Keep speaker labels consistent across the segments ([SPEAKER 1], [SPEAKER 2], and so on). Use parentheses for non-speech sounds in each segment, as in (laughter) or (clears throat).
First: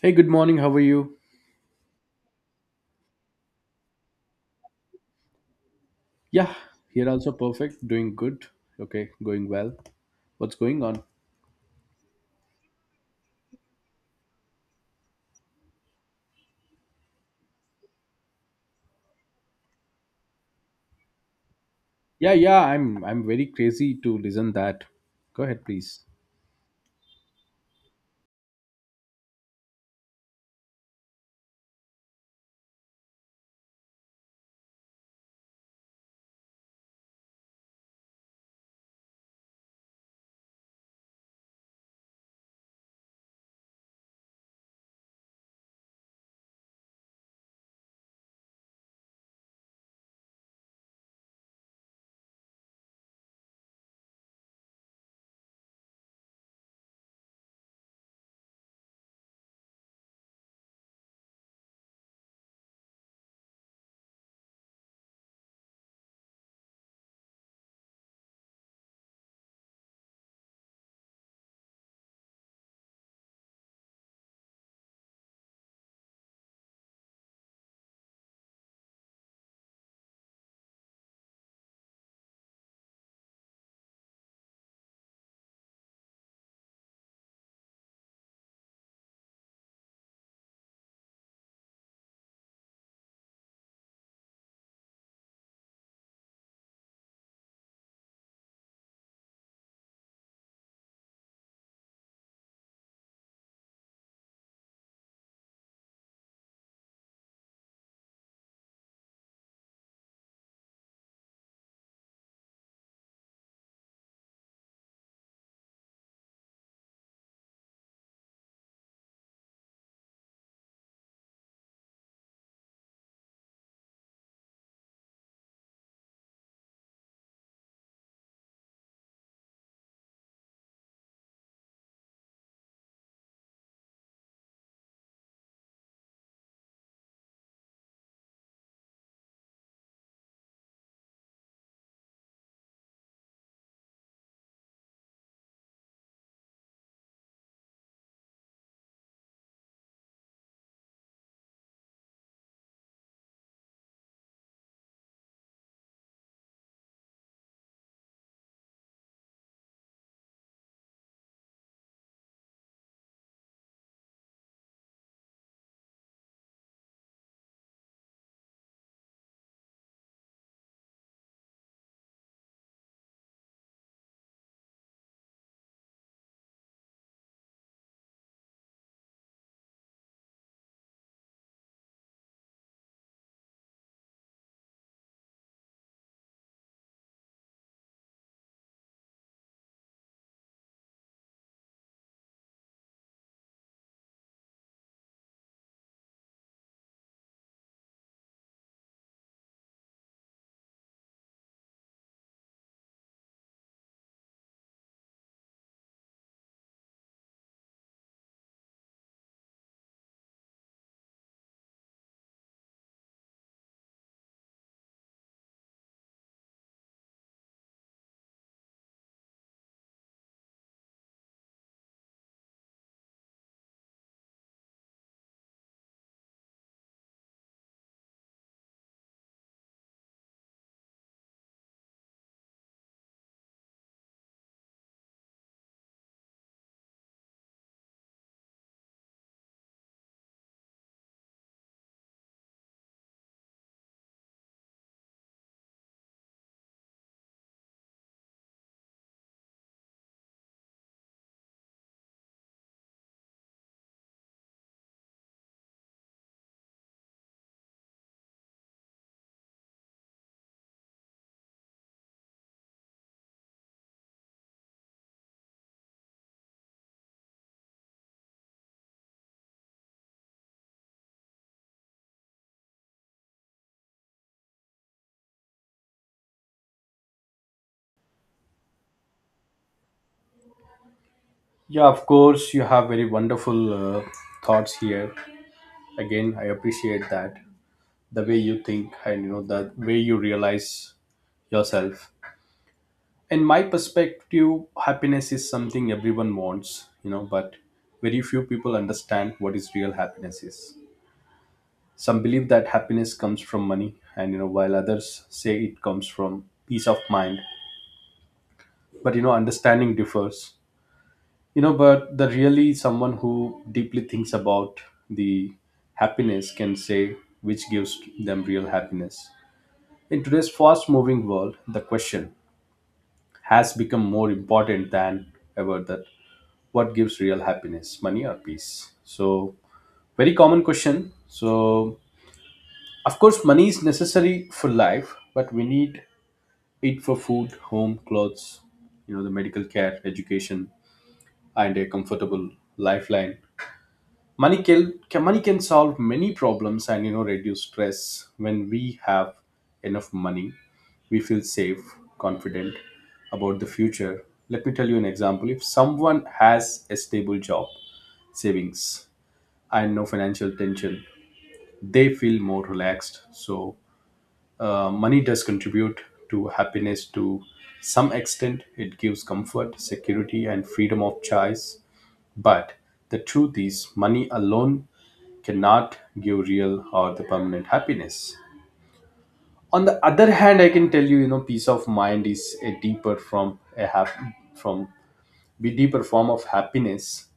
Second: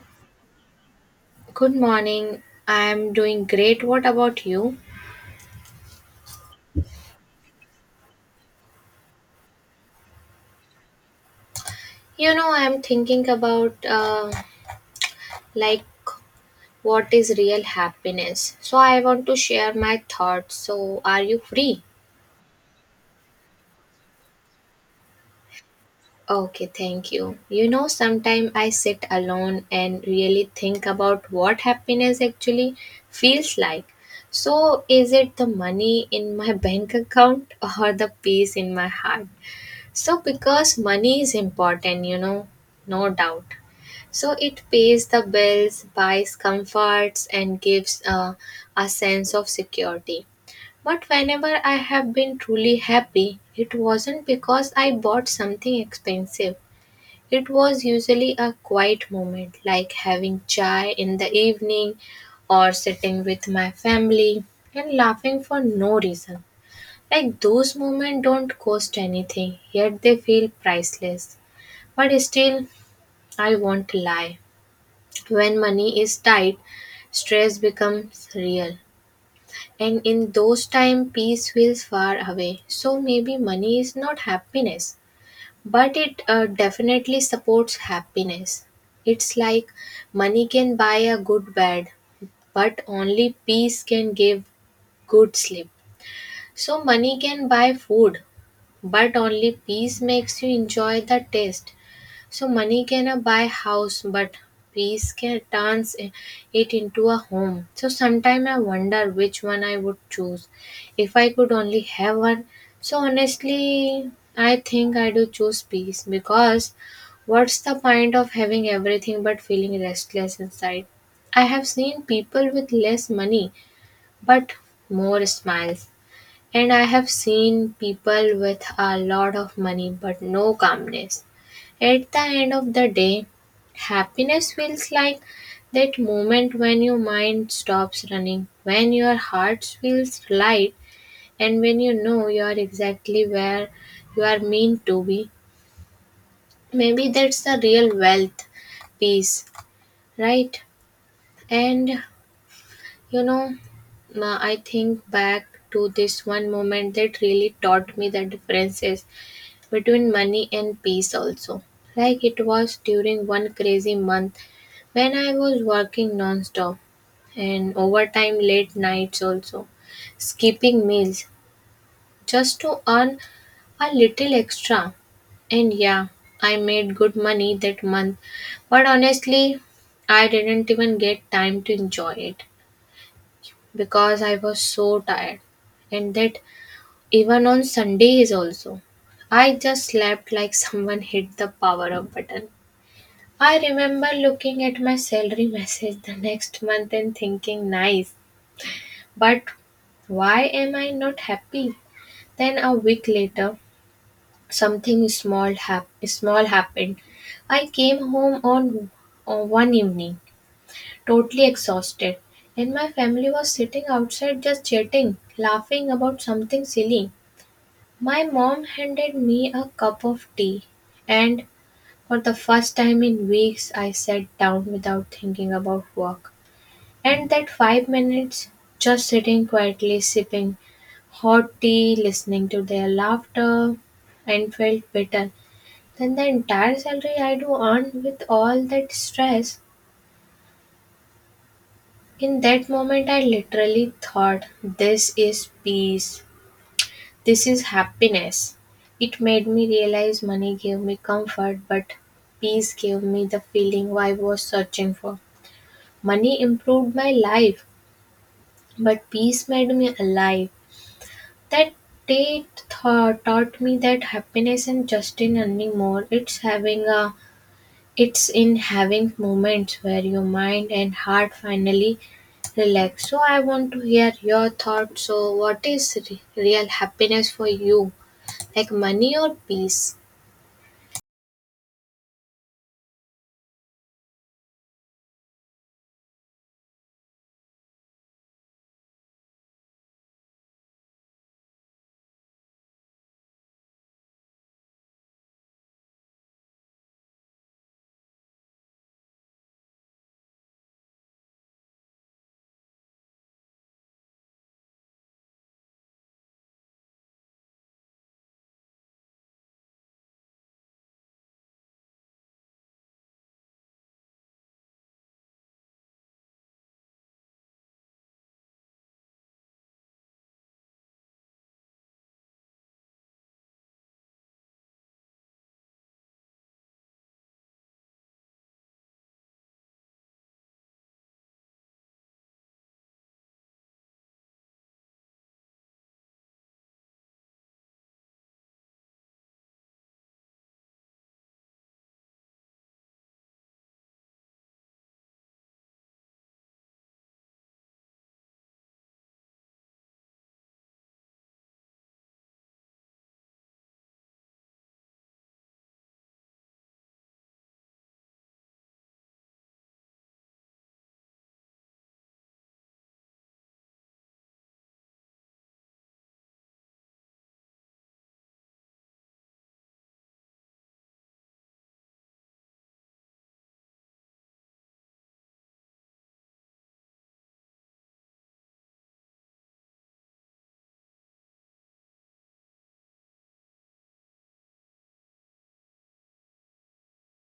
[SPEAKER 1] Hey, good morning. How are you?
[SPEAKER 2] Good morning. I'm doing great. What about you?
[SPEAKER 1] Yeah, here also perfect. Doing good. Okay, going well. What's going on?
[SPEAKER 2] You know, I'm thinking about like what is real happiness. So I want to share my thoughts. So are you free?
[SPEAKER 1] Yeah, yeah. I'm very crazy to listen that. Go ahead, please.
[SPEAKER 2] Okay, thank you. You know, sometimes I sit alone and really think about what happiness actually feels like. So, is it the money in my (laughs) bank account or the peace in my heart? So, because money is important, no doubt. So it pays the bills, buys comforts, and gives a sense of security. But whenever I have been truly happy, it wasn't because I bought something expensive. It was usually a quiet moment, like having chai in the evening or sitting with my family and laughing for no reason. Like those moments don't cost anything, yet they feel priceless. But still, I won't lie. When money is tight, stress becomes real. And in those times, peace feels far away. So maybe money is not happiness, but it definitely supports happiness. It's like money can buy a good bed, but only peace can give good sleep. So money can buy food, but only peace makes you enjoy the taste. So money cannot buy house, but peace can turns it into a home. So sometimes I wonder which one I would choose if I could only have one. So honestly, I think I do choose peace because what's the point of having everything but feeling restless inside? I have seen people with less money but more smiles, and I have seen people with a lot of money but no calmness. At the end of the day, happiness feels like that moment when your mind stops running, when your heart feels light, and when you know you are exactly where you are meant to be. Maybe that's the real wealth piece, right? And you know, I think back to this one moment that really taught me the differences between money and peace, also. Like it was during one crazy month when I was working non-stop and overtime late nights also, skipping meals just to earn a little extra. And yeah, I made good money that month, but honestly, I didn't even get time to enjoy it because I was so tired. And that even on Sundays also, I just slept like (laughs) someone hit the power up button. I remember looking at my salary message the next month and thinking, nice, but why am I not happy? Then a week later, something small, small happened. I came home on one evening, totally exhausted, and my family was sitting outside just chatting, laughing about something silly. My mom handed me a cup of tea, and for the first time in weeks, I sat down without thinking about work. And that 5 minutes, just sitting quietly, sipping hot tea, listening to their laughter, and felt better than the entire salary I do earn with all that stress. In that moment, I literally thought, this is peace, this is happiness. It made me realize money gave me comfort, but peace gave me the feeling I was searching for. Money improved my life, but peace made me alive. That day taught me that happiness and just in earning more. It's having it's in having moments where your mind and heart finally relax. So I want to hear your thoughts. So what is real happiness for you, like money or peace?
[SPEAKER 1] Yeah, of course. You have very wonderful thoughts here. Again, I appreciate that the way you think and you know the way you realize yourself. In my perspective, happiness is something everyone wants, you know, but very few people understand what is real happiness is. Some believe that happiness comes from money, and you know, while others say it comes from peace of mind. But you know, understanding differs. You know, but the really someone who deeply thinks about the happiness can say which gives them real happiness. In today's fast-moving world, the question has become more important than ever that what gives real happiness, money or peace? So, very common question. So, of course money is necessary for life, but we need eat for food, home, clothes, you know, the medical care, education, and a comfortable lifeline. Money can solve many problems and you know reduce stress. When we have enough money, we feel safe, confident about the future. Let me tell you an example. If someone has a stable job, savings, and no financial tension, they feel more relaxed. So money does contribute to happiness to some extent. It gives comfort, security, and freedom of choice. But the truth is, money alone cannot give real or the permanent happiness. On the other hand, I can tell you, you know, peace of mind is a deeper from a hap- from be deeper form of happiness,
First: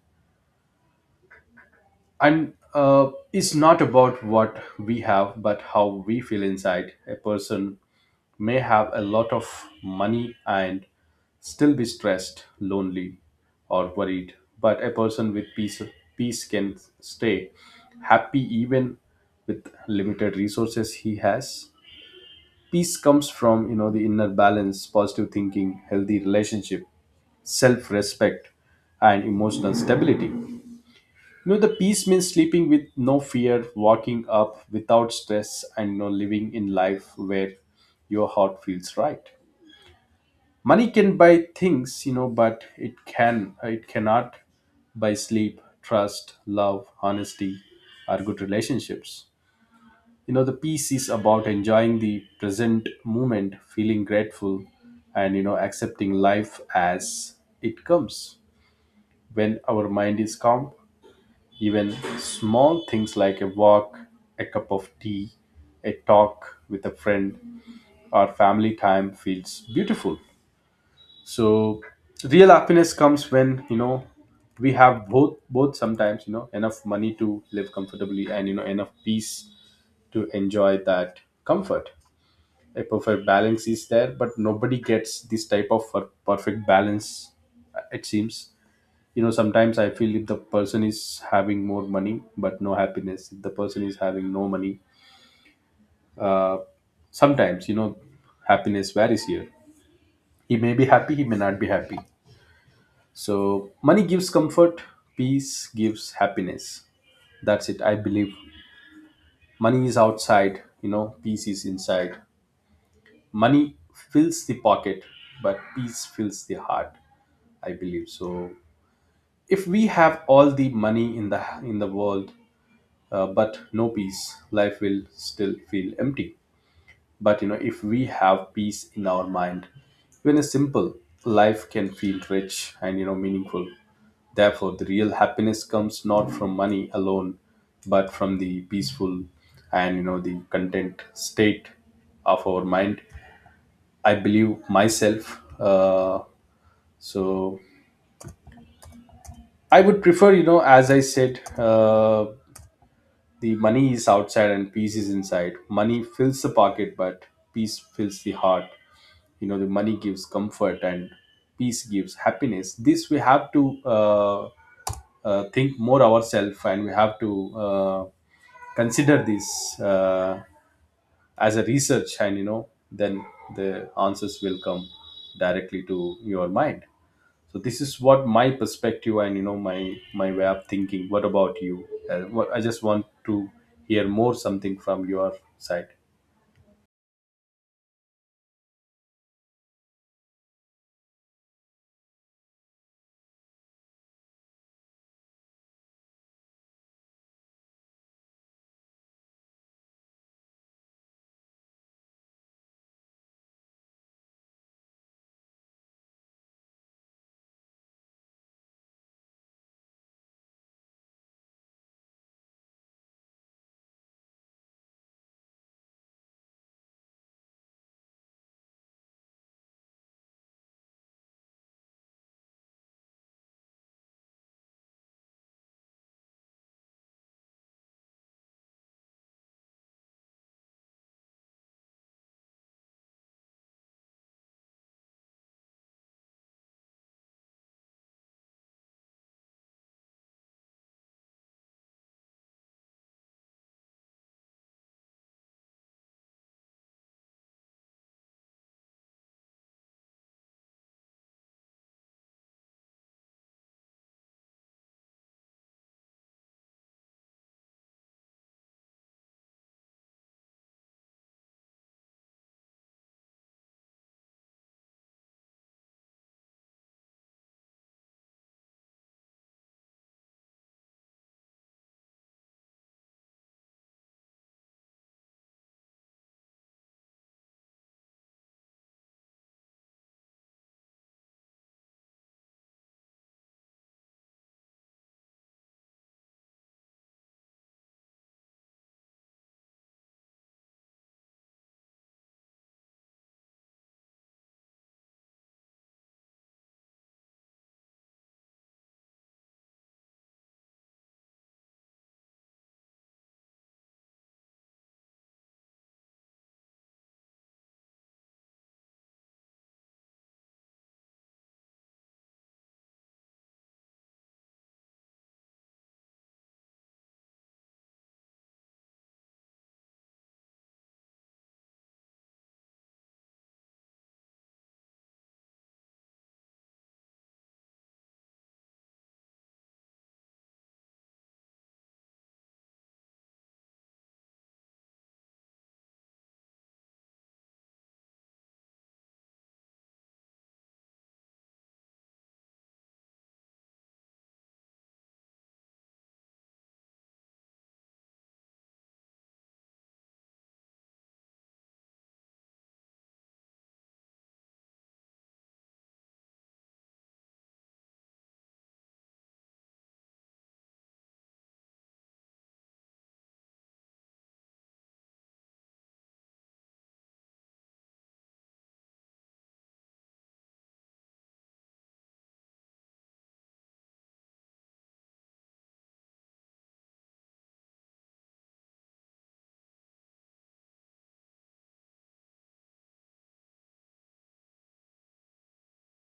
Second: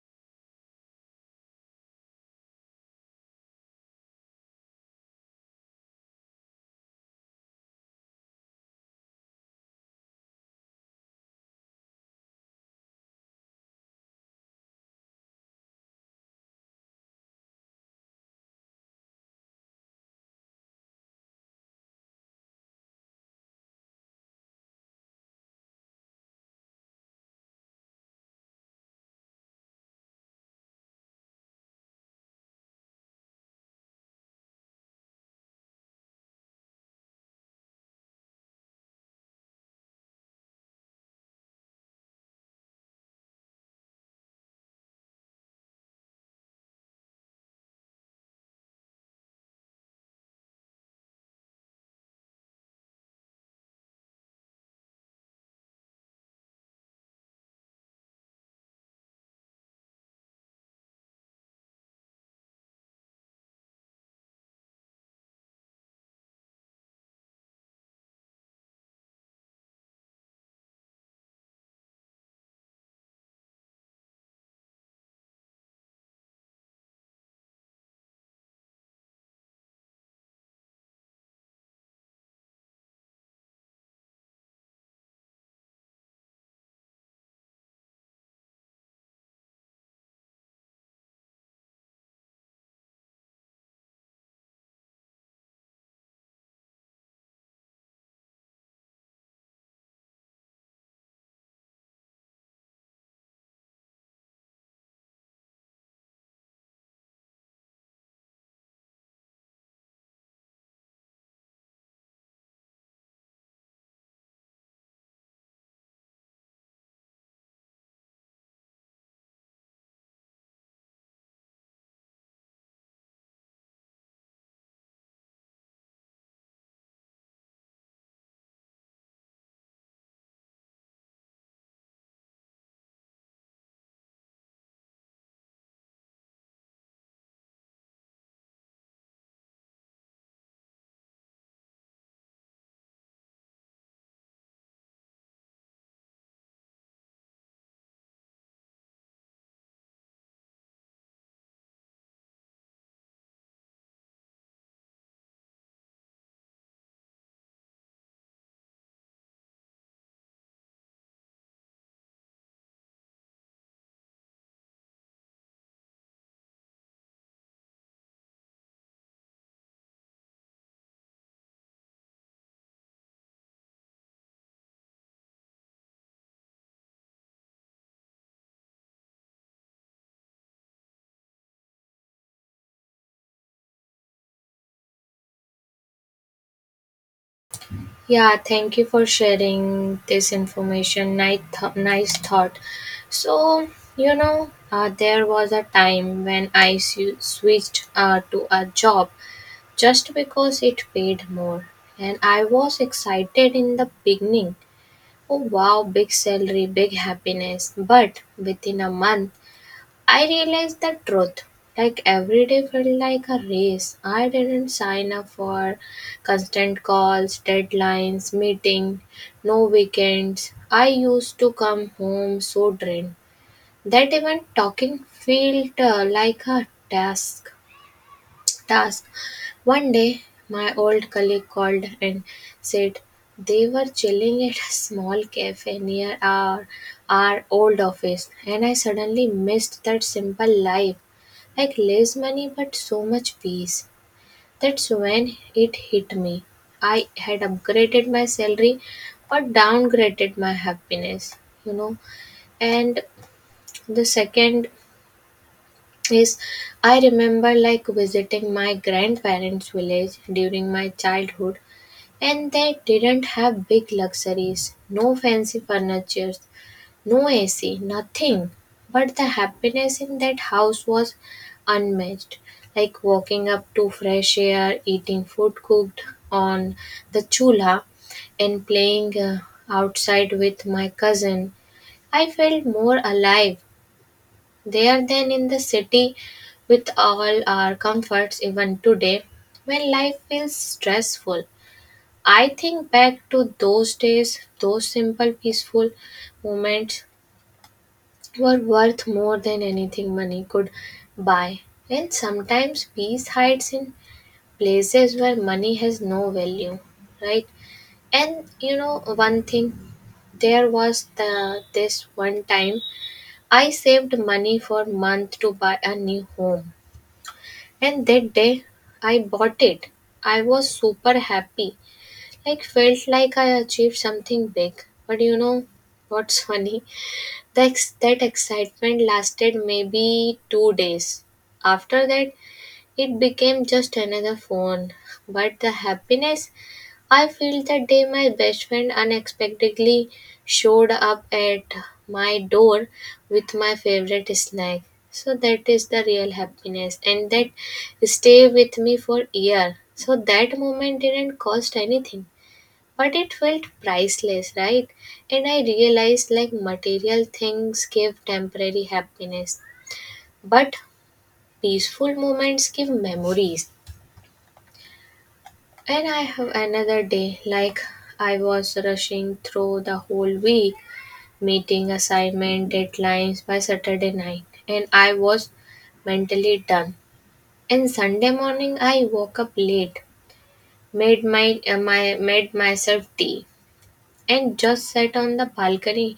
[SPEAKER 1] and it's not about what we have, but how we feel inside. A person may have a lot of money and still be stressed, lonely, or worried. But a person with peace, peace can stay happy even with limited resources he has. Peace comes from you know the inner balance, positive thinking, healthy relationship, self-respect, and emotional stability. You know, the peace means sleeping with no fear, walking up without stress, and you know, living in life where your heart feels right. Money can buy things you know, but it cannot buy sleep, trust, love, honesty, or good relationships. You know, the peace is about enjoying the present moment, feeling grateful, and you know accepting life as it comes. When our mind is calm, even small things like a walk, a cup of tea, a talk with a friend, or family time feels beautiful. So real happiness comes when you know we have both, both sometimes, you know, enough money to live comfortably, and you know enough peace to enjoy that comfort. A perfect balance is there, but nobody gets this type of perfect balance, it seems. You know, sometimes I feel if the person is having more money but no happiness, if the person is having no money, uh, sometimes you know happiness varies here. He may be happy, he may not be happy. So, money gives comfort, peace gives happiness. That's it, I believe. Money is outside, you know, peace is inside. Money fills the pocket, but peace fills the heart, I believe. So, if we have all the money in the world, but no peace, life will still feel empty. But you know, if we have peace in our mind, even a simple life can feel rich and you know meaningful. Therefore, the real happiness comes not from money alone, but from the peaceful and you know the content state of our mind. I believe myself. So I would prefer, you know, as I said, the money is outside and peace is inside. Money fills the pocket, but peace fills the heart. You know, the money gives comfort and peace gives happiness. This we have to think more ourselves, and we have to uh, consider this as a research, and you know then the answers will come directly to your mind. So this is what my perspective and you know my way of thinking. What about you? I just want to hear more something from your side.
[SPEAKER 2] Yeah, thank you for sharing this information. Nice, nice thought. So, there was a time when I switched to a job just because it paid more. And I was excited in the beginning. Oh, wow, big salary, big happiness. But within a month, I realized the truth. Like every day felt like a race. I didn't sign up for constant calls, deadlines, meeting, no weekends. I used to come home so drained that even talking felt like a task. One day, my old colleague called and said they were chilling at a small cafe near our old office, and I suddenly missed that simple life like less money but so much peace. That's when it hit me. I had upgraded my salary but downgraded my happiness, you know. And the second. Yes, I remember like visiting my grandparents' village during my childhood, and they didn't have big luxuries, no fancy furniture, no AC, nothing. But the happiness in that house was unmatched. Like walking up to fresh air, eating food cooked on the chula, and playing outside with my cousin, I felt more alive there then in the city with all our comforts even today when life feels stressful. I think back to those days, those simple peaceful moments were worth more than anything money could buy. And sometimes peace hides in places where money has no value, right? And you know one thing there was this one time I saved money for month to buy a new home. And that day I bought it, I was super happy. Like felt like I achieved something big. But you know what's (laughs) funny? The that excitement lasted maybe 2 days. After that it became just another phone, but the happiness I feel that day my best friend unexpectedly showed up at my door with my favorite snack. So that is the real happiness and that stay with me for year. So that moment didn't cost anything but it felt priceless, right? And I realized like material things give temporary happiness, but peaceful moments give memories. And I have another day, like I was rushing through the whole week, meeting assignment deadlines by Saturday night, and I was mentally done. And Sunday morning, I woke up late, made my, my made myself tea, and just sat on the balcony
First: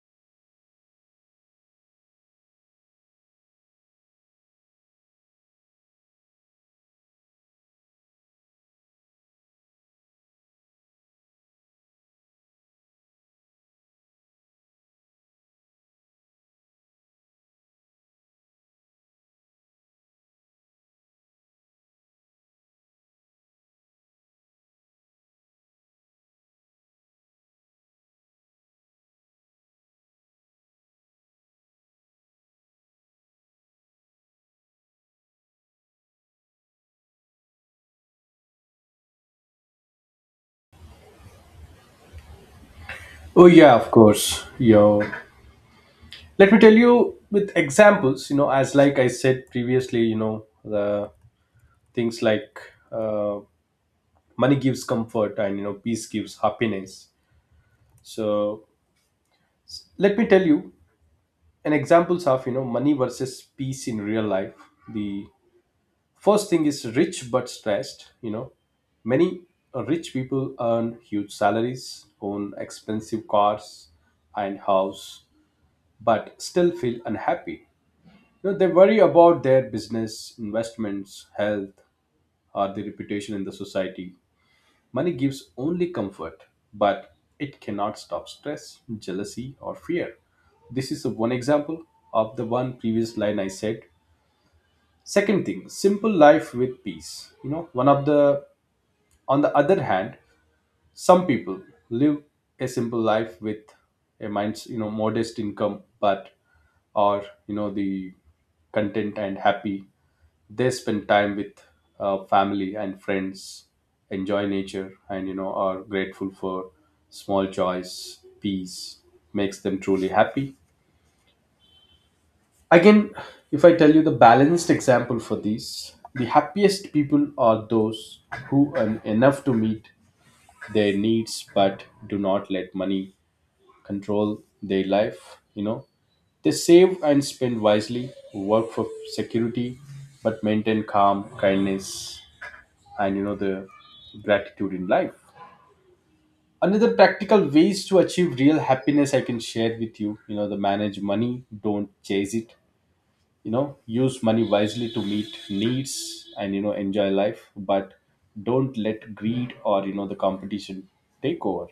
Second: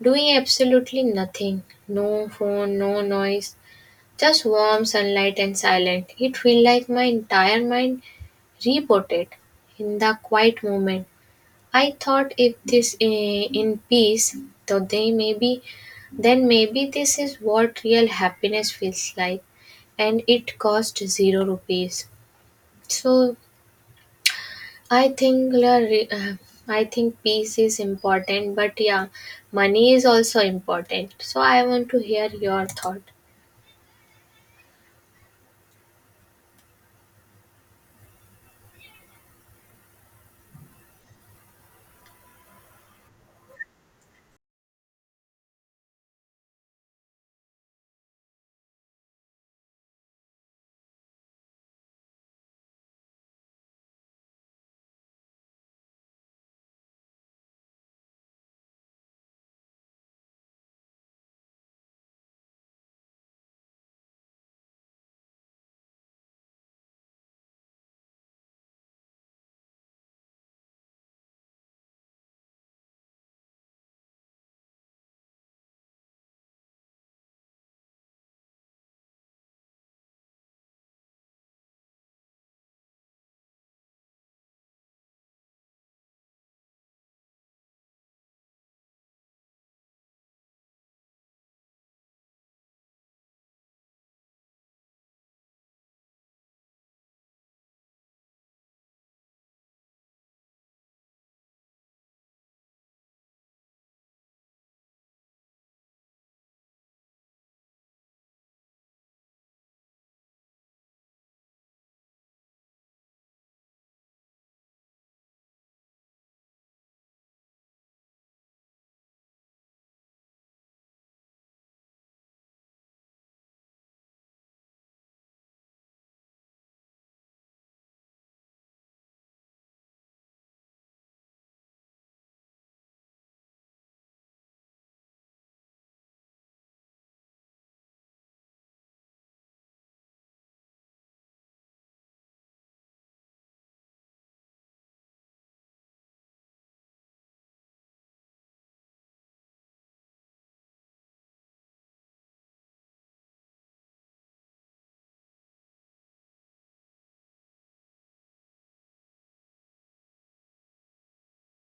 [SPEAKER 2] doing absolutely nothing. No phone, no noise, just warm sunlight and silent. It felt like my entire mind rebooted in the quiet moment I thought if this in peace, though they maybe, then maybe this is what real happiness feels like, and it cost 0 rupees. So I think la re- uh, I think peace is important, but yeah, money is also important. So I want to hear your thought.
[SPEAKER 1] Oh yeah, of course you. Let me tell you with examples, you know, as like I said previously, you know the things like uh, money gives comfort and you know peace gives happiness. So let me tell you an examples of you know money versus peace in real life. The first thing is rich but stressed. You know, many rich people earn huge salaries, own expensive cars and house but still feel unhappy. You know, they worry about their business, investments, health, or their reputation in the society. Money gives only comfort, but it cannot stop stress, jealousy, or fear. This is one example of the one previous line I said. Second thing, simple life with peace. You know, one of the on the other hand, some people live a simple life with a mind, you know modest income, but are you know the content and happy. They spend time with family and friends, enjoy nature, and you know are grateful for small joys. Peace makes them truly happy. Again, if I tell you the balanced example for this, the happiest people are those who earn enough to meet their needs but do not let money control their life. You know, they save and spend wisely, work for security, but maintain calm, kindness, and you know the gratitude in life. Another practical ways to achieve real happiness I can share with you. You know, the manage money, don't chase it. You know, use money wisely to meet needs and you know enjoy life, but don't let greed or you know the competition take over.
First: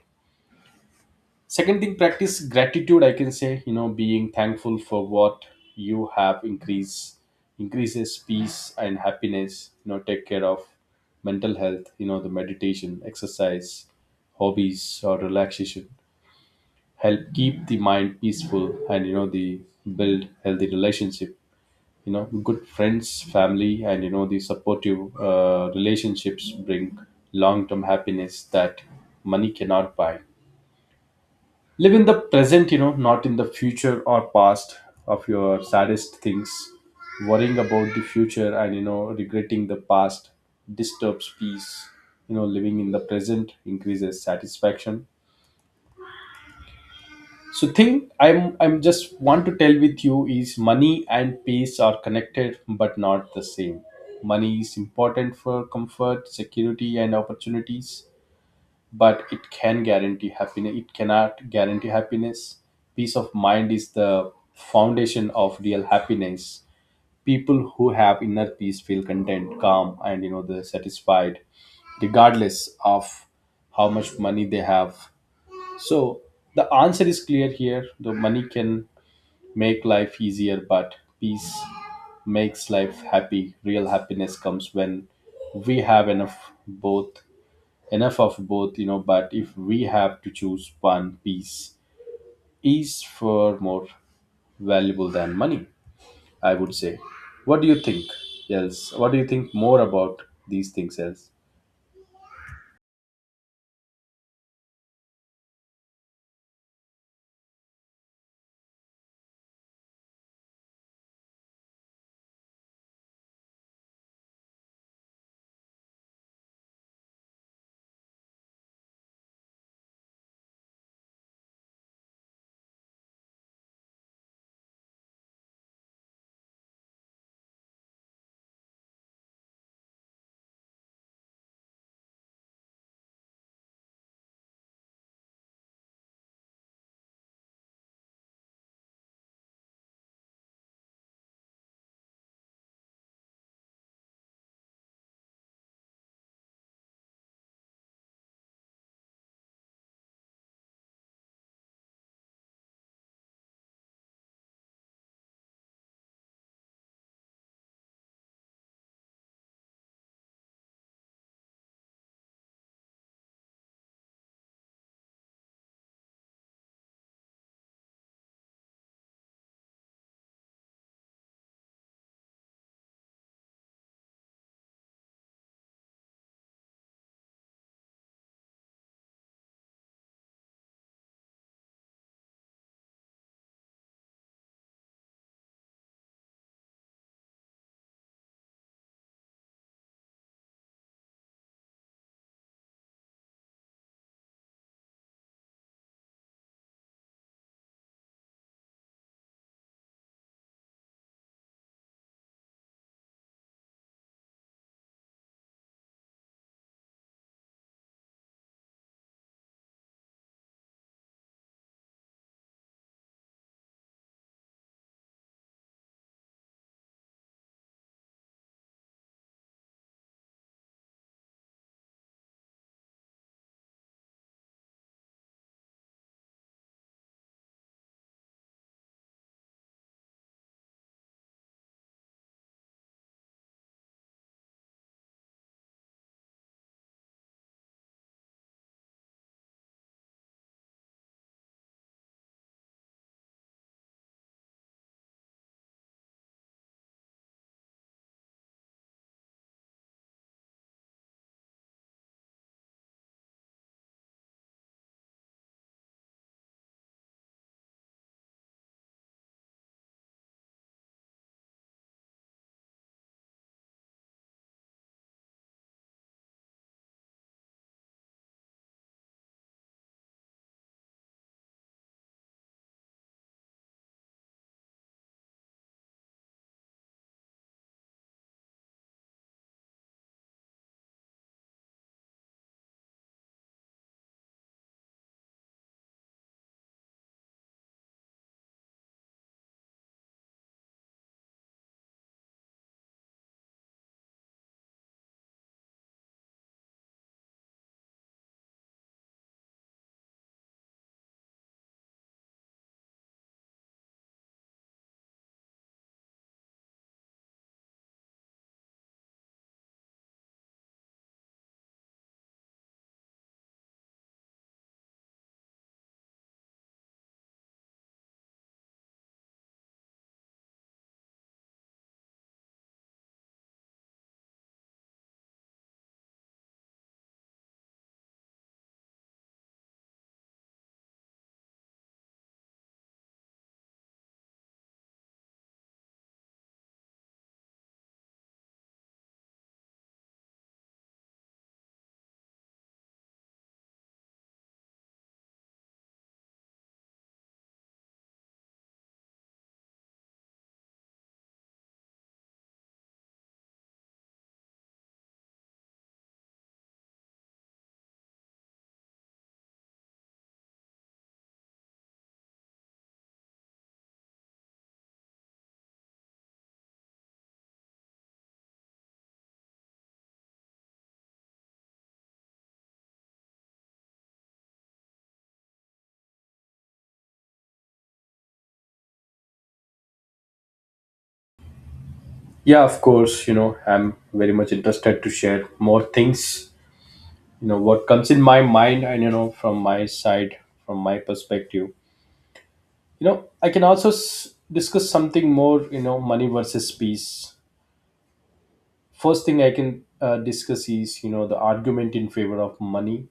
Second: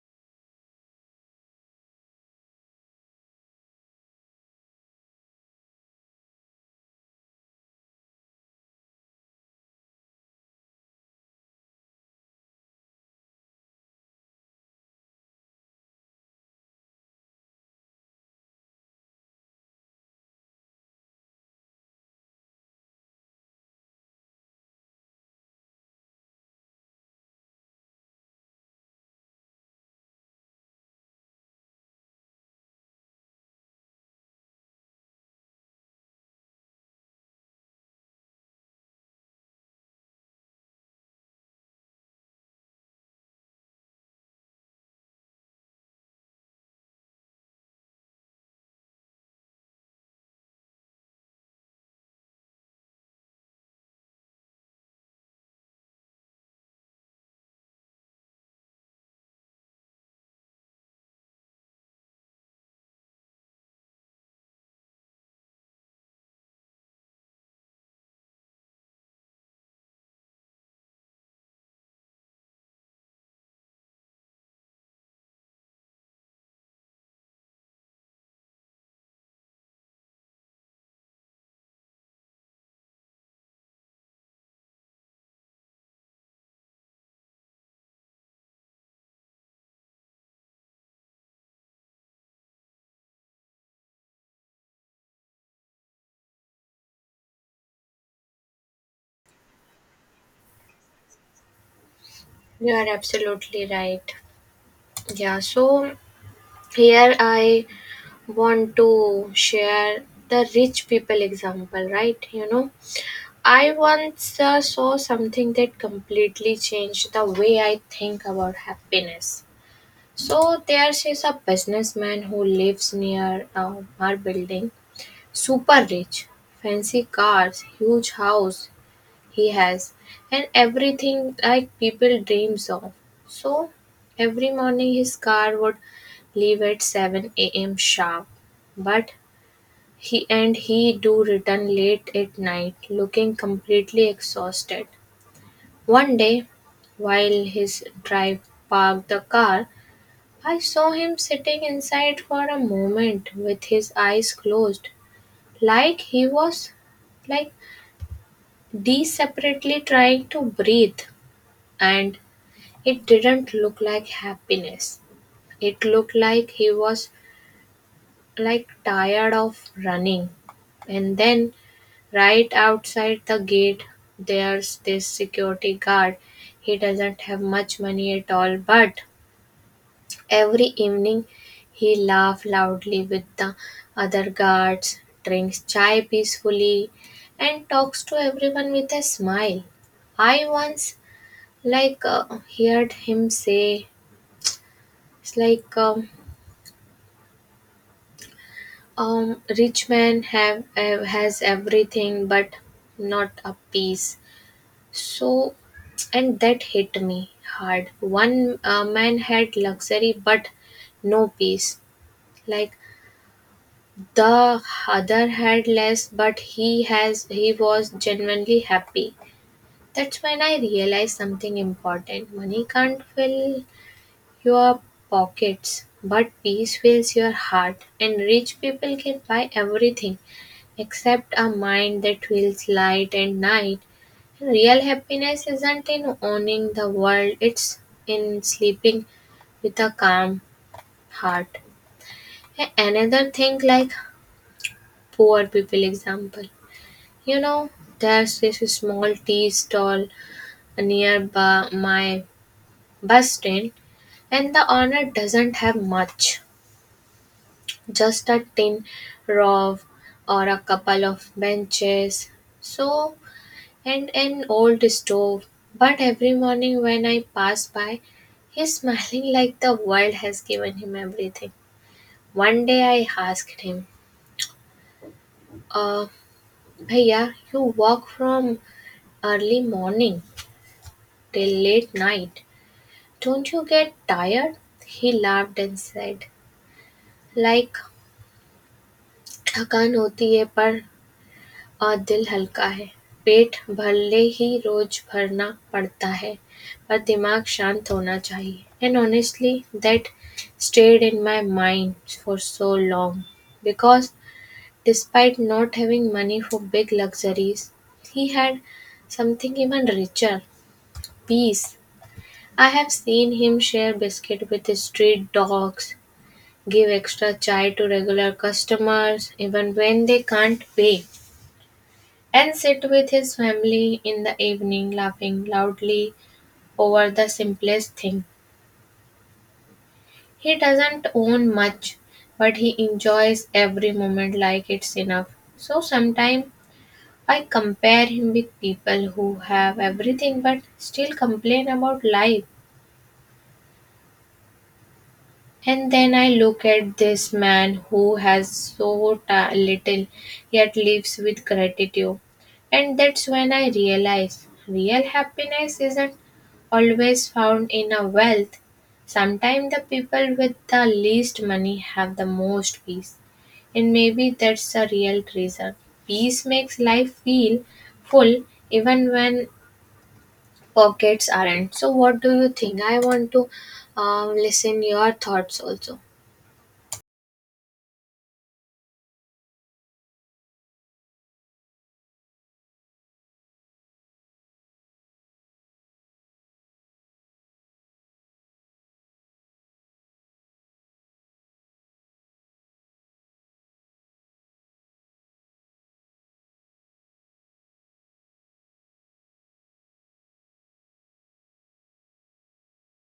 [SPEAKER 1] Second thing, practice gratitude. I can say, you know, being thankful for what you have increases peace and happiness. You know, take care of mental health. You know, the meditation, exercise, hobbies, or relaxation help keep the mind peaceful, and you know the build healthy relationship. You know, good friends, family, and you know the supportive relationships bring long term happiness that money cannot buy. Live in the present, you know, not in the future or past of your saddest things. Worrying about the future and you know regretting the past disturbs peace. You know, living in the present increases satisfaction. So thing I'm just want to tell with you is money and peace are connected but not the same. Money is important for comfort, security, and opportunities, but it can guarantee happiness, it cannot guarantee happiness. Peace of mind is the foundation of real happiness. People who have inner peace feel content, calm, and you know they're satisfied, regardless of how much money they have. So the answer is clear here. The money can make life easier, but peace makes life happy. Real happiness comes when we have enough both, enough of both, you know, but if we have to choose one, peace is far more valuable than money, I would say. What do you think else? What do you think more about these things else?
[SPEAKER 2] You are absolutely right. Yeah, so here I want to share the rich people example, right? You know, I once saw something that completely changed the way I think about happiness. So there's is a businessman who lives near a our building, super rich, fancy cars, huge house he has, and everything like people dreams of. So every morning his car would leave at 7 a.m. sharp, but he and he do return late at night, looking completely exhausted. One day, while his drive parked the car, I saw him sitting inside for a moment with his eyes closed, like he was like desperately trying to breathe. And it didn't look like happiness. It looked like he was like tired of running. And then right outside the gate there's this security guard. He doesn't have much money at all, but every evening he laughs loudly with the other guards, drinks chai peacefully, and talks to everyone with a smile. I once like heard him say, "It's like rich man have has everything but not a peace." So, and that hit me hard. One man had luxury but no peace. Like the other had less, but he was genuinely happy. That's when I realized something important. Money can't fill your pockets, but peace fills your heart. And rich people can buy everything, except a mind that feels light and night. And real happiness isn't in owning the world, it's in sleeping with a calm heart. Another thing like poor people example. You know, there's this small tea stall near my bus stand and the owner doesn't have much. Just a tin roof or a couple of benches. So and an old stove. But every morning when I pass by, he's smiling like the world has given him everything. One day I asked him, uh, Bhaiya, you walk from early morning till late night. Don't you get tired? He laughed and said, like थकान होती है पर और दिल हल्का है। पेट भले ही रोज भरना पड़ता है, पर दिमाग शांत होना चाहिए। And honestly, that stayed in my mind for so long because despite not having money for big luxuries, he had something even richer peace. I have seen him share biscuit with his street dogs, give extra chai to regular customers even when they can't pay. And sit with his family in the evening, laughing loudly over the simplest thing. He doesn't own much, but he enjoys every moment like it's enough. So sometimes I compare him with people who have everything but still complain about life. And then I look at this man who has so little yet lives with gratitude. And that's when I realize real happiness isn't always found in a wealth. Sometimes the people with the least money have the most peace. And maybe that's the real reason. Peace makes life feel full even when pockets aren't. So what do you think? I want to listen your thoughts also.
[SPEAKER 1] Yeah, of course. You know, I'm very much interested to share more things, you know what comes in my mind and you know from my side, from my perspective. You know, I can also discuss something more, you know, money versus peace. First thing I can discuss is you know the argument in favor of money.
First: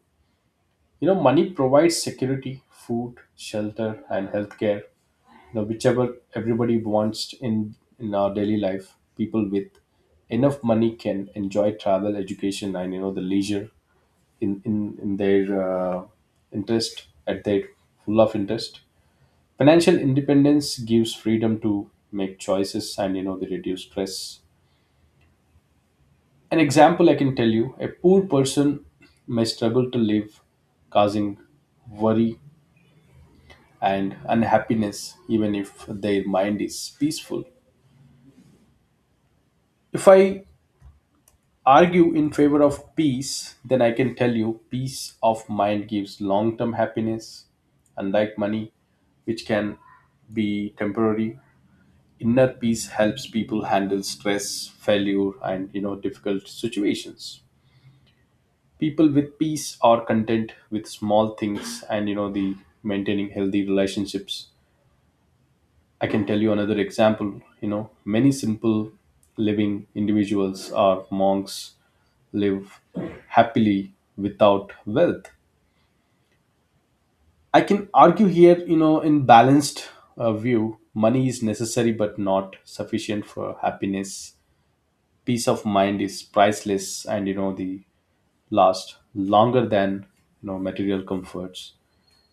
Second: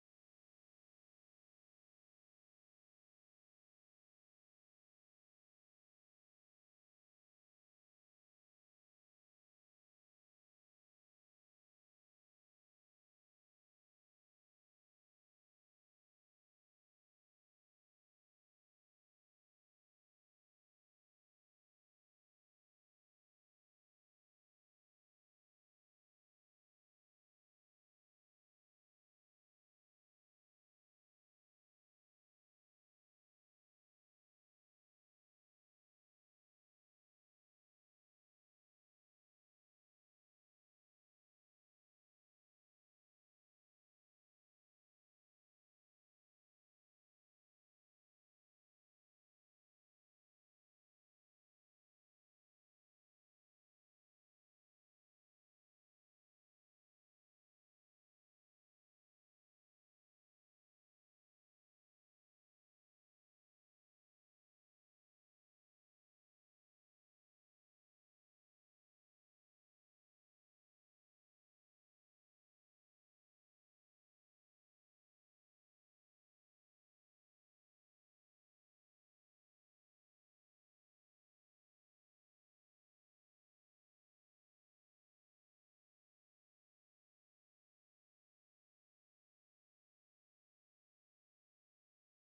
[SPEAKER 1] You know, money provides security, food, shelter, and healthcare, you know, whichever everybody wants in our daily life. People with enough money can enjoy travel, education, and you know the leisure in in their interest, at their full of interest. Financial independence gives freedom to make choices, and you know they reduce stress. An example I can tell you, a poor person may struggle to live, causing worry and unhappiness, even if their mind is peaceful. If I argue in favor of peace, then I can tell you peace of mind gives long term happiness, unlike money, which can be temporary. Inner peace helps people handle stress, failure, and you know difficult situations. People with peace are content with small things, and the maintaining healthy relationships. I can tell you another example. you know many simple living individuals or monks live happily without wealth. I can argue here, in balanced view, money is necessary but not sufficient for happiness. Peace of mind is priceless and the last longer than material comforts,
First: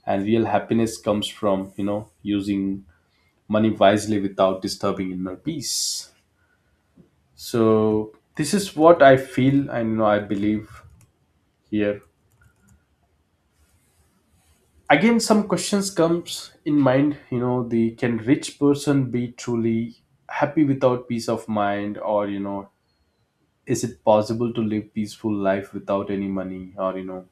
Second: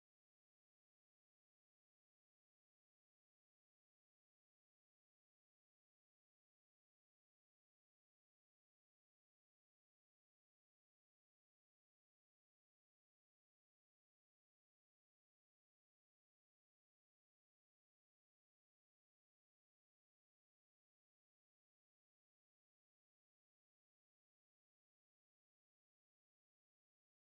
[SPEAKER 1] and real happiness comes from using money wisely without disturbing inner peace. So this is what I feel, and I believe here again some questions comes in mind. The can rich person be truly happy without peace of mind, or is it possible to live peaceful life without any money, or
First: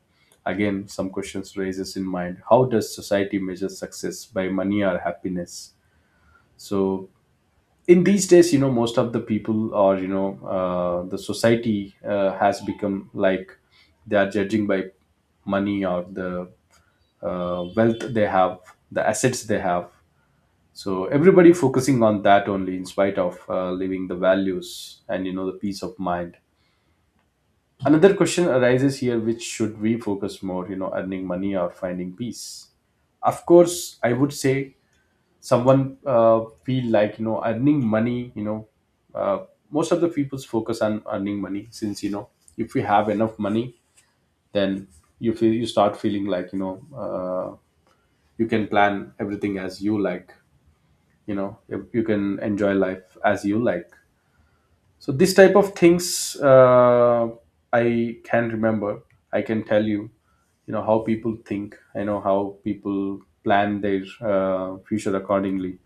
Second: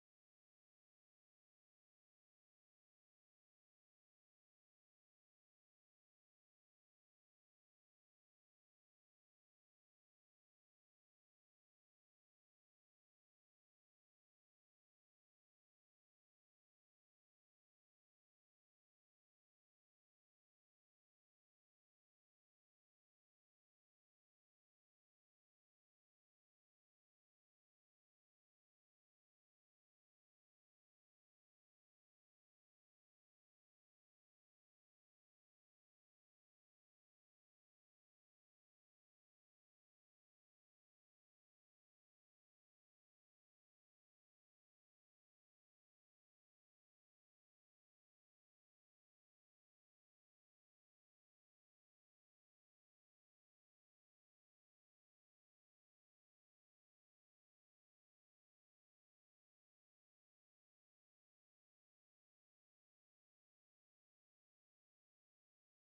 [SPEAKER 1] again some questions raises in mind, how does society measure success, by money or happiness? So in these days, most of the people, or the society has become like they are judging by money or the wealth they have, the assets they have. So everybody focusing on that only, in spite of leaving the values and the peace of mind. Another question arises here: which should we focus more, earning money or finding peace? Of course, I would say someone feel like earning money. Uh, most of the people's focus on earning money, since if we have enough money, then you feel, you start feeling like you can plan everything as you like. You can enjoy life as you like. So this type of things, I can remember, I can tell you, you know how people think, I know how people plan their future accordingly.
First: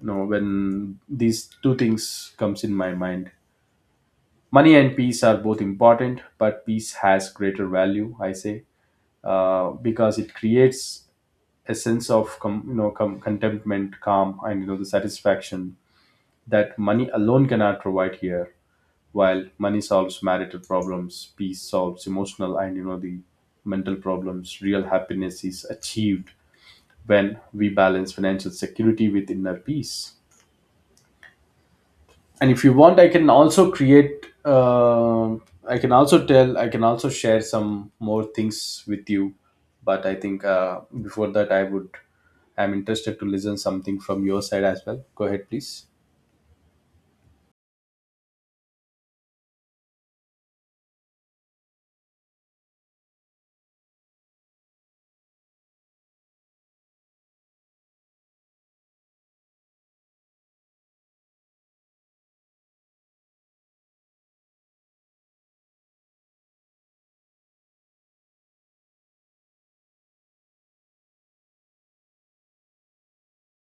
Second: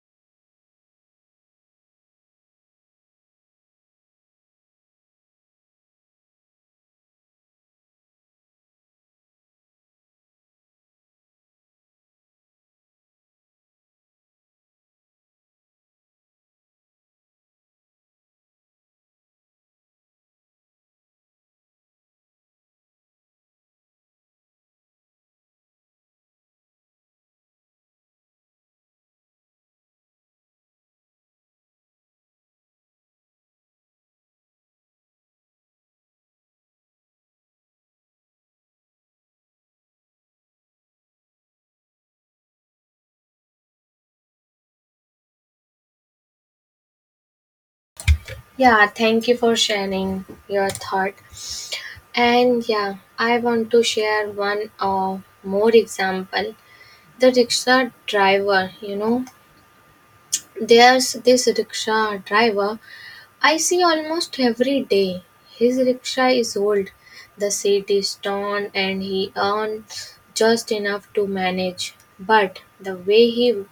[SPEAKER 1] You know, when these two things comes in my mind, money and peace are both important, but peace has greater value, I say, because it creates a sense of contentment, calm, and the satisfaction that money alone cannot provide here. While money solves marital problems, peace solves emotional and the mental problems. Real happiness is achieved when we balance financial security with inner peace. And if you want, I can also create I can also tell I can also share some more things with you. But I think, before that I would, I'm interested to listen something from your side as well. Go ahead, please.
[SPEAKER 2] Yeah, thank you for sharing your thought. And yeah, I want to share one more example. The rickshaw driver, there's this rickshaw driver I see almost every day. His rickshaw is old, the seat is torn, and he earns just enough to manage. But the way he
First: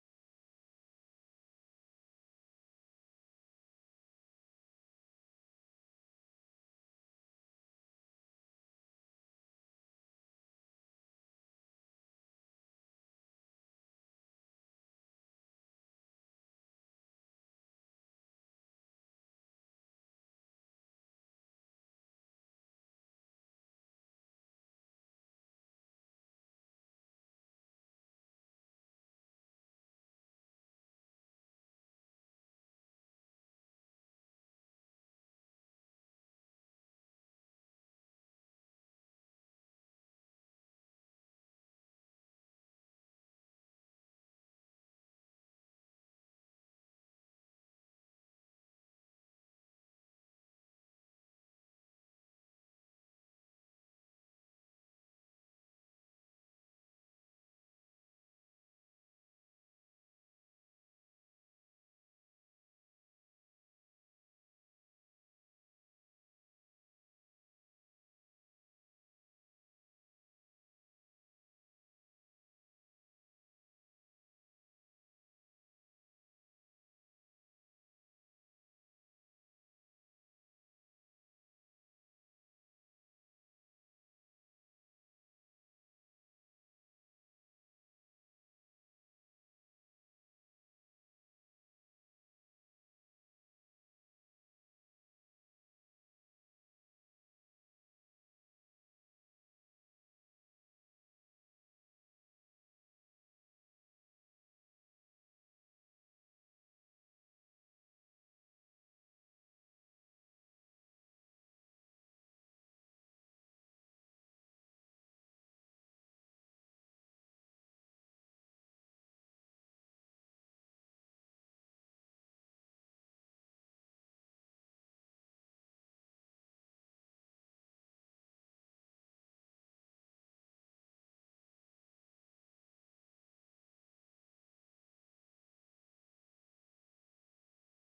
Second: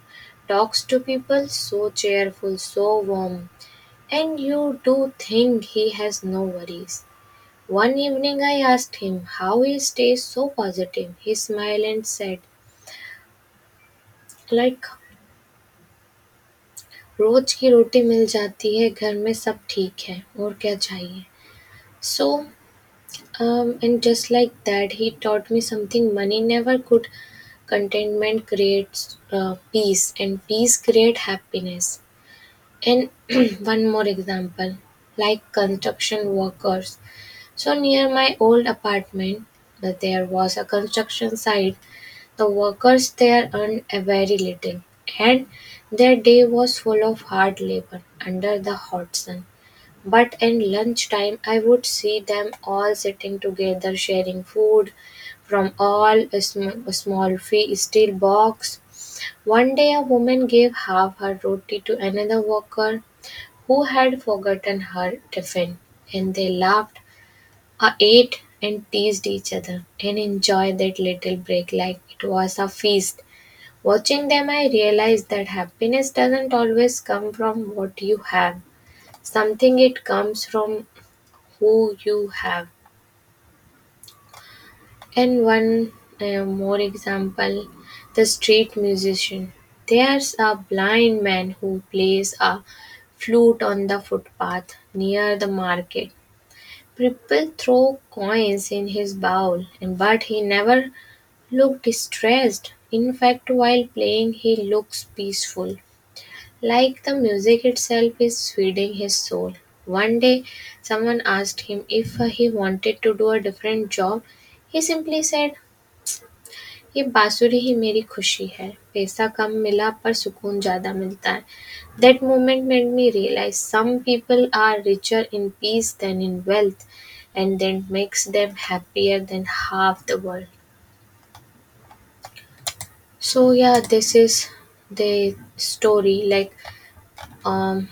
[SPEAKER 2] talks to people, so cheerful, so warm, and you do think he has no worries. One evening I asked him how he stays so positive. He smiled and said, like रोज की रोटी मिल जाती है घर में सब ठीक है और क्या चाहिए. So and just like that he taught me something money never could contentment creates peace and peace creates happiness. And (clears throat) one more example like construction workers so near my old apartment that there was a construction site. The workers there earned a very little, and their day was full of hard labor under the hot sun. But at lunchtime, I would see them all sitting together, sharing food from all a small steel box. One day, a woman gave half her roti to another worker who had forgotten her tiffin, and they laughed, ate, and teased each other, and enjoyed that little break like it was a feast. Watching them I realized that happiness doesn't always come from what you have. Something it comes from who you have. And one more example, the street musician. There's a blind man who plays a flute on the footpath near the market. People throw coins in his bowl, and but he never looked distressed. In fact, while playing, he looks peaceful. Like the music itself is feeding his soul. One day, someone asked him if he wanted to do a different job. He simply said, ये बांसुरी ही मेरी खुशी है पैसा कम मिला पर सुकून ज़्यादा मिलता है. That moment made me realize some people are richer in peace than in wealth, and that makes them happier than half the world. So yeah, this is the story. Like um,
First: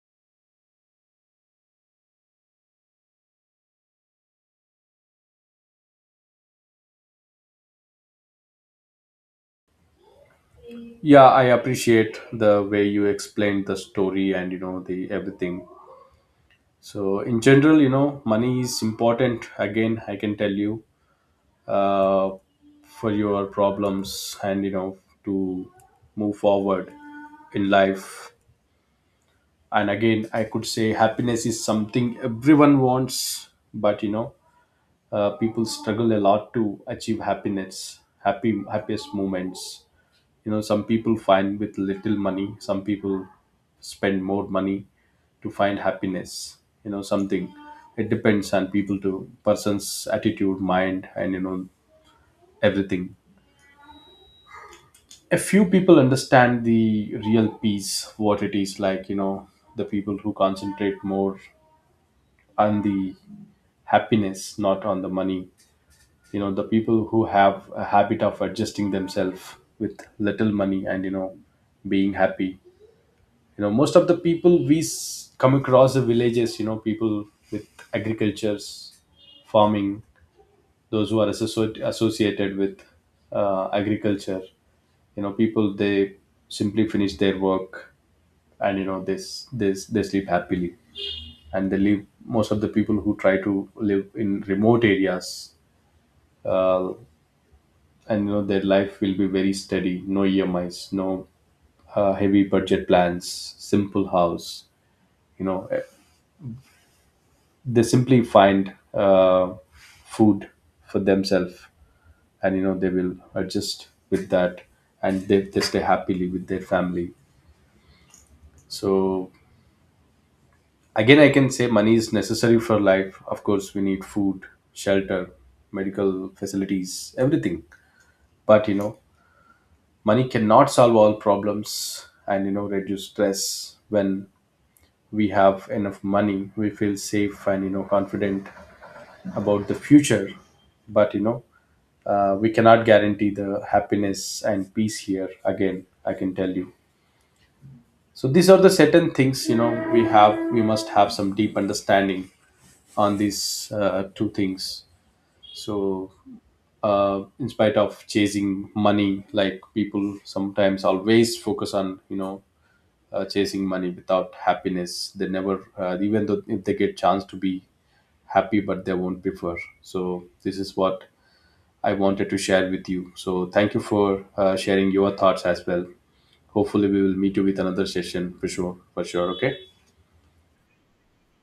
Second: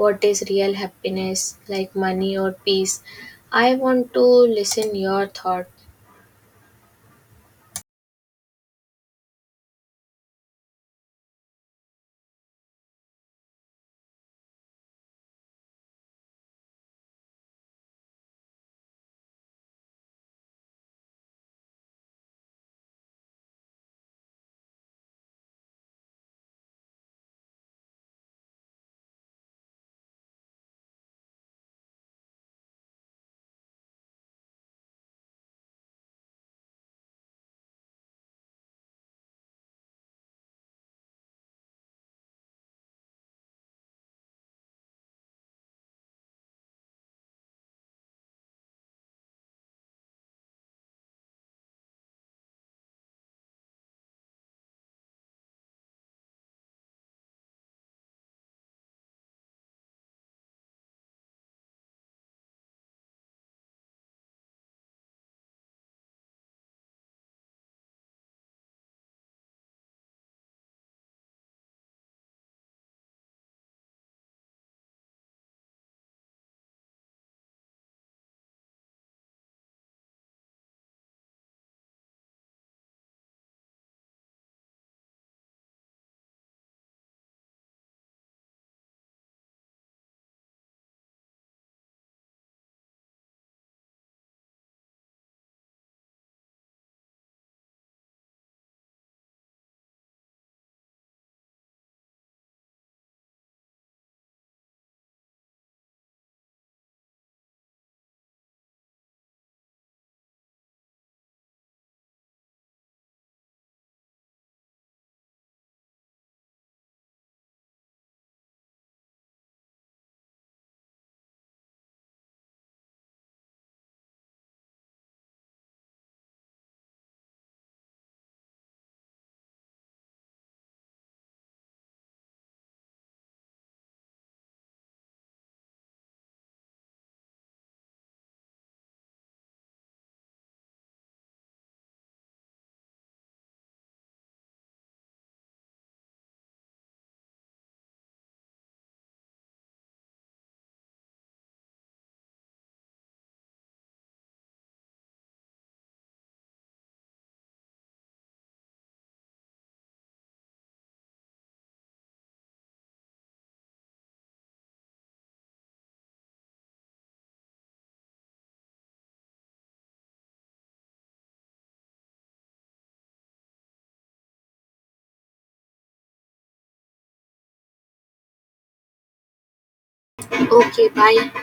[SPEAKER 2] what is real happiness like money or peace? I want to listen your thought.
[SPEAKER 1] Yeah, I appreciate the way you explained the story and the everything. So in general, money is important, again I can tell you, uh, for your problems, and to move forward in life. And again, I could say happiness is something everyone wants. But people struggle a lot to achieve happiness, happy happiest moments. You know, some people find with little money, some people spend more money to find happiness. You know, something it depends on people to person's attitude, mind, and everything. A few people understand the real peace, what it is, like the people who concentrate more on the happiness, not on the money. You know, the people who have a habit of adjusting themselves with little money and, you know, being happy. You know, most of the people we come across the villages, you know, people with agricultures, farming, those who are associated with agriculture, you know, people, they simply finish their work and, you know, they sleep happily. And they live, most of the people who try to live in remote areas, uh, and you know their life will be very steady, no emis no heavy budget plans, simple house, you know eh, they simply find uh, food for themselves, and you know they will adjust with that, and they stay happily with their family. So again I can say money is necessary for life. Of course, we need food, shelter, medical facilities, everything. But you know, money cannot solve all problems and you know reduce stress. When we have enough money, we feel safe and confident about the future. But you know, we cannot guarantee the happiness and peace here, again I can tell you. So these are the certain things, you know, we have, we must have some deep understanding on these two things. So in spite of chasing money, like people sometimes always focus on chasing money without happiness, they never even though if they get chance to be happy, but they won't prefer. So this is what I wanted to share with you. So thank you for sharing your thoughts as well. Hopefully we will meet you with another session. For sure, for sure. Okay.
[SPEAKER 2] Okay, bye.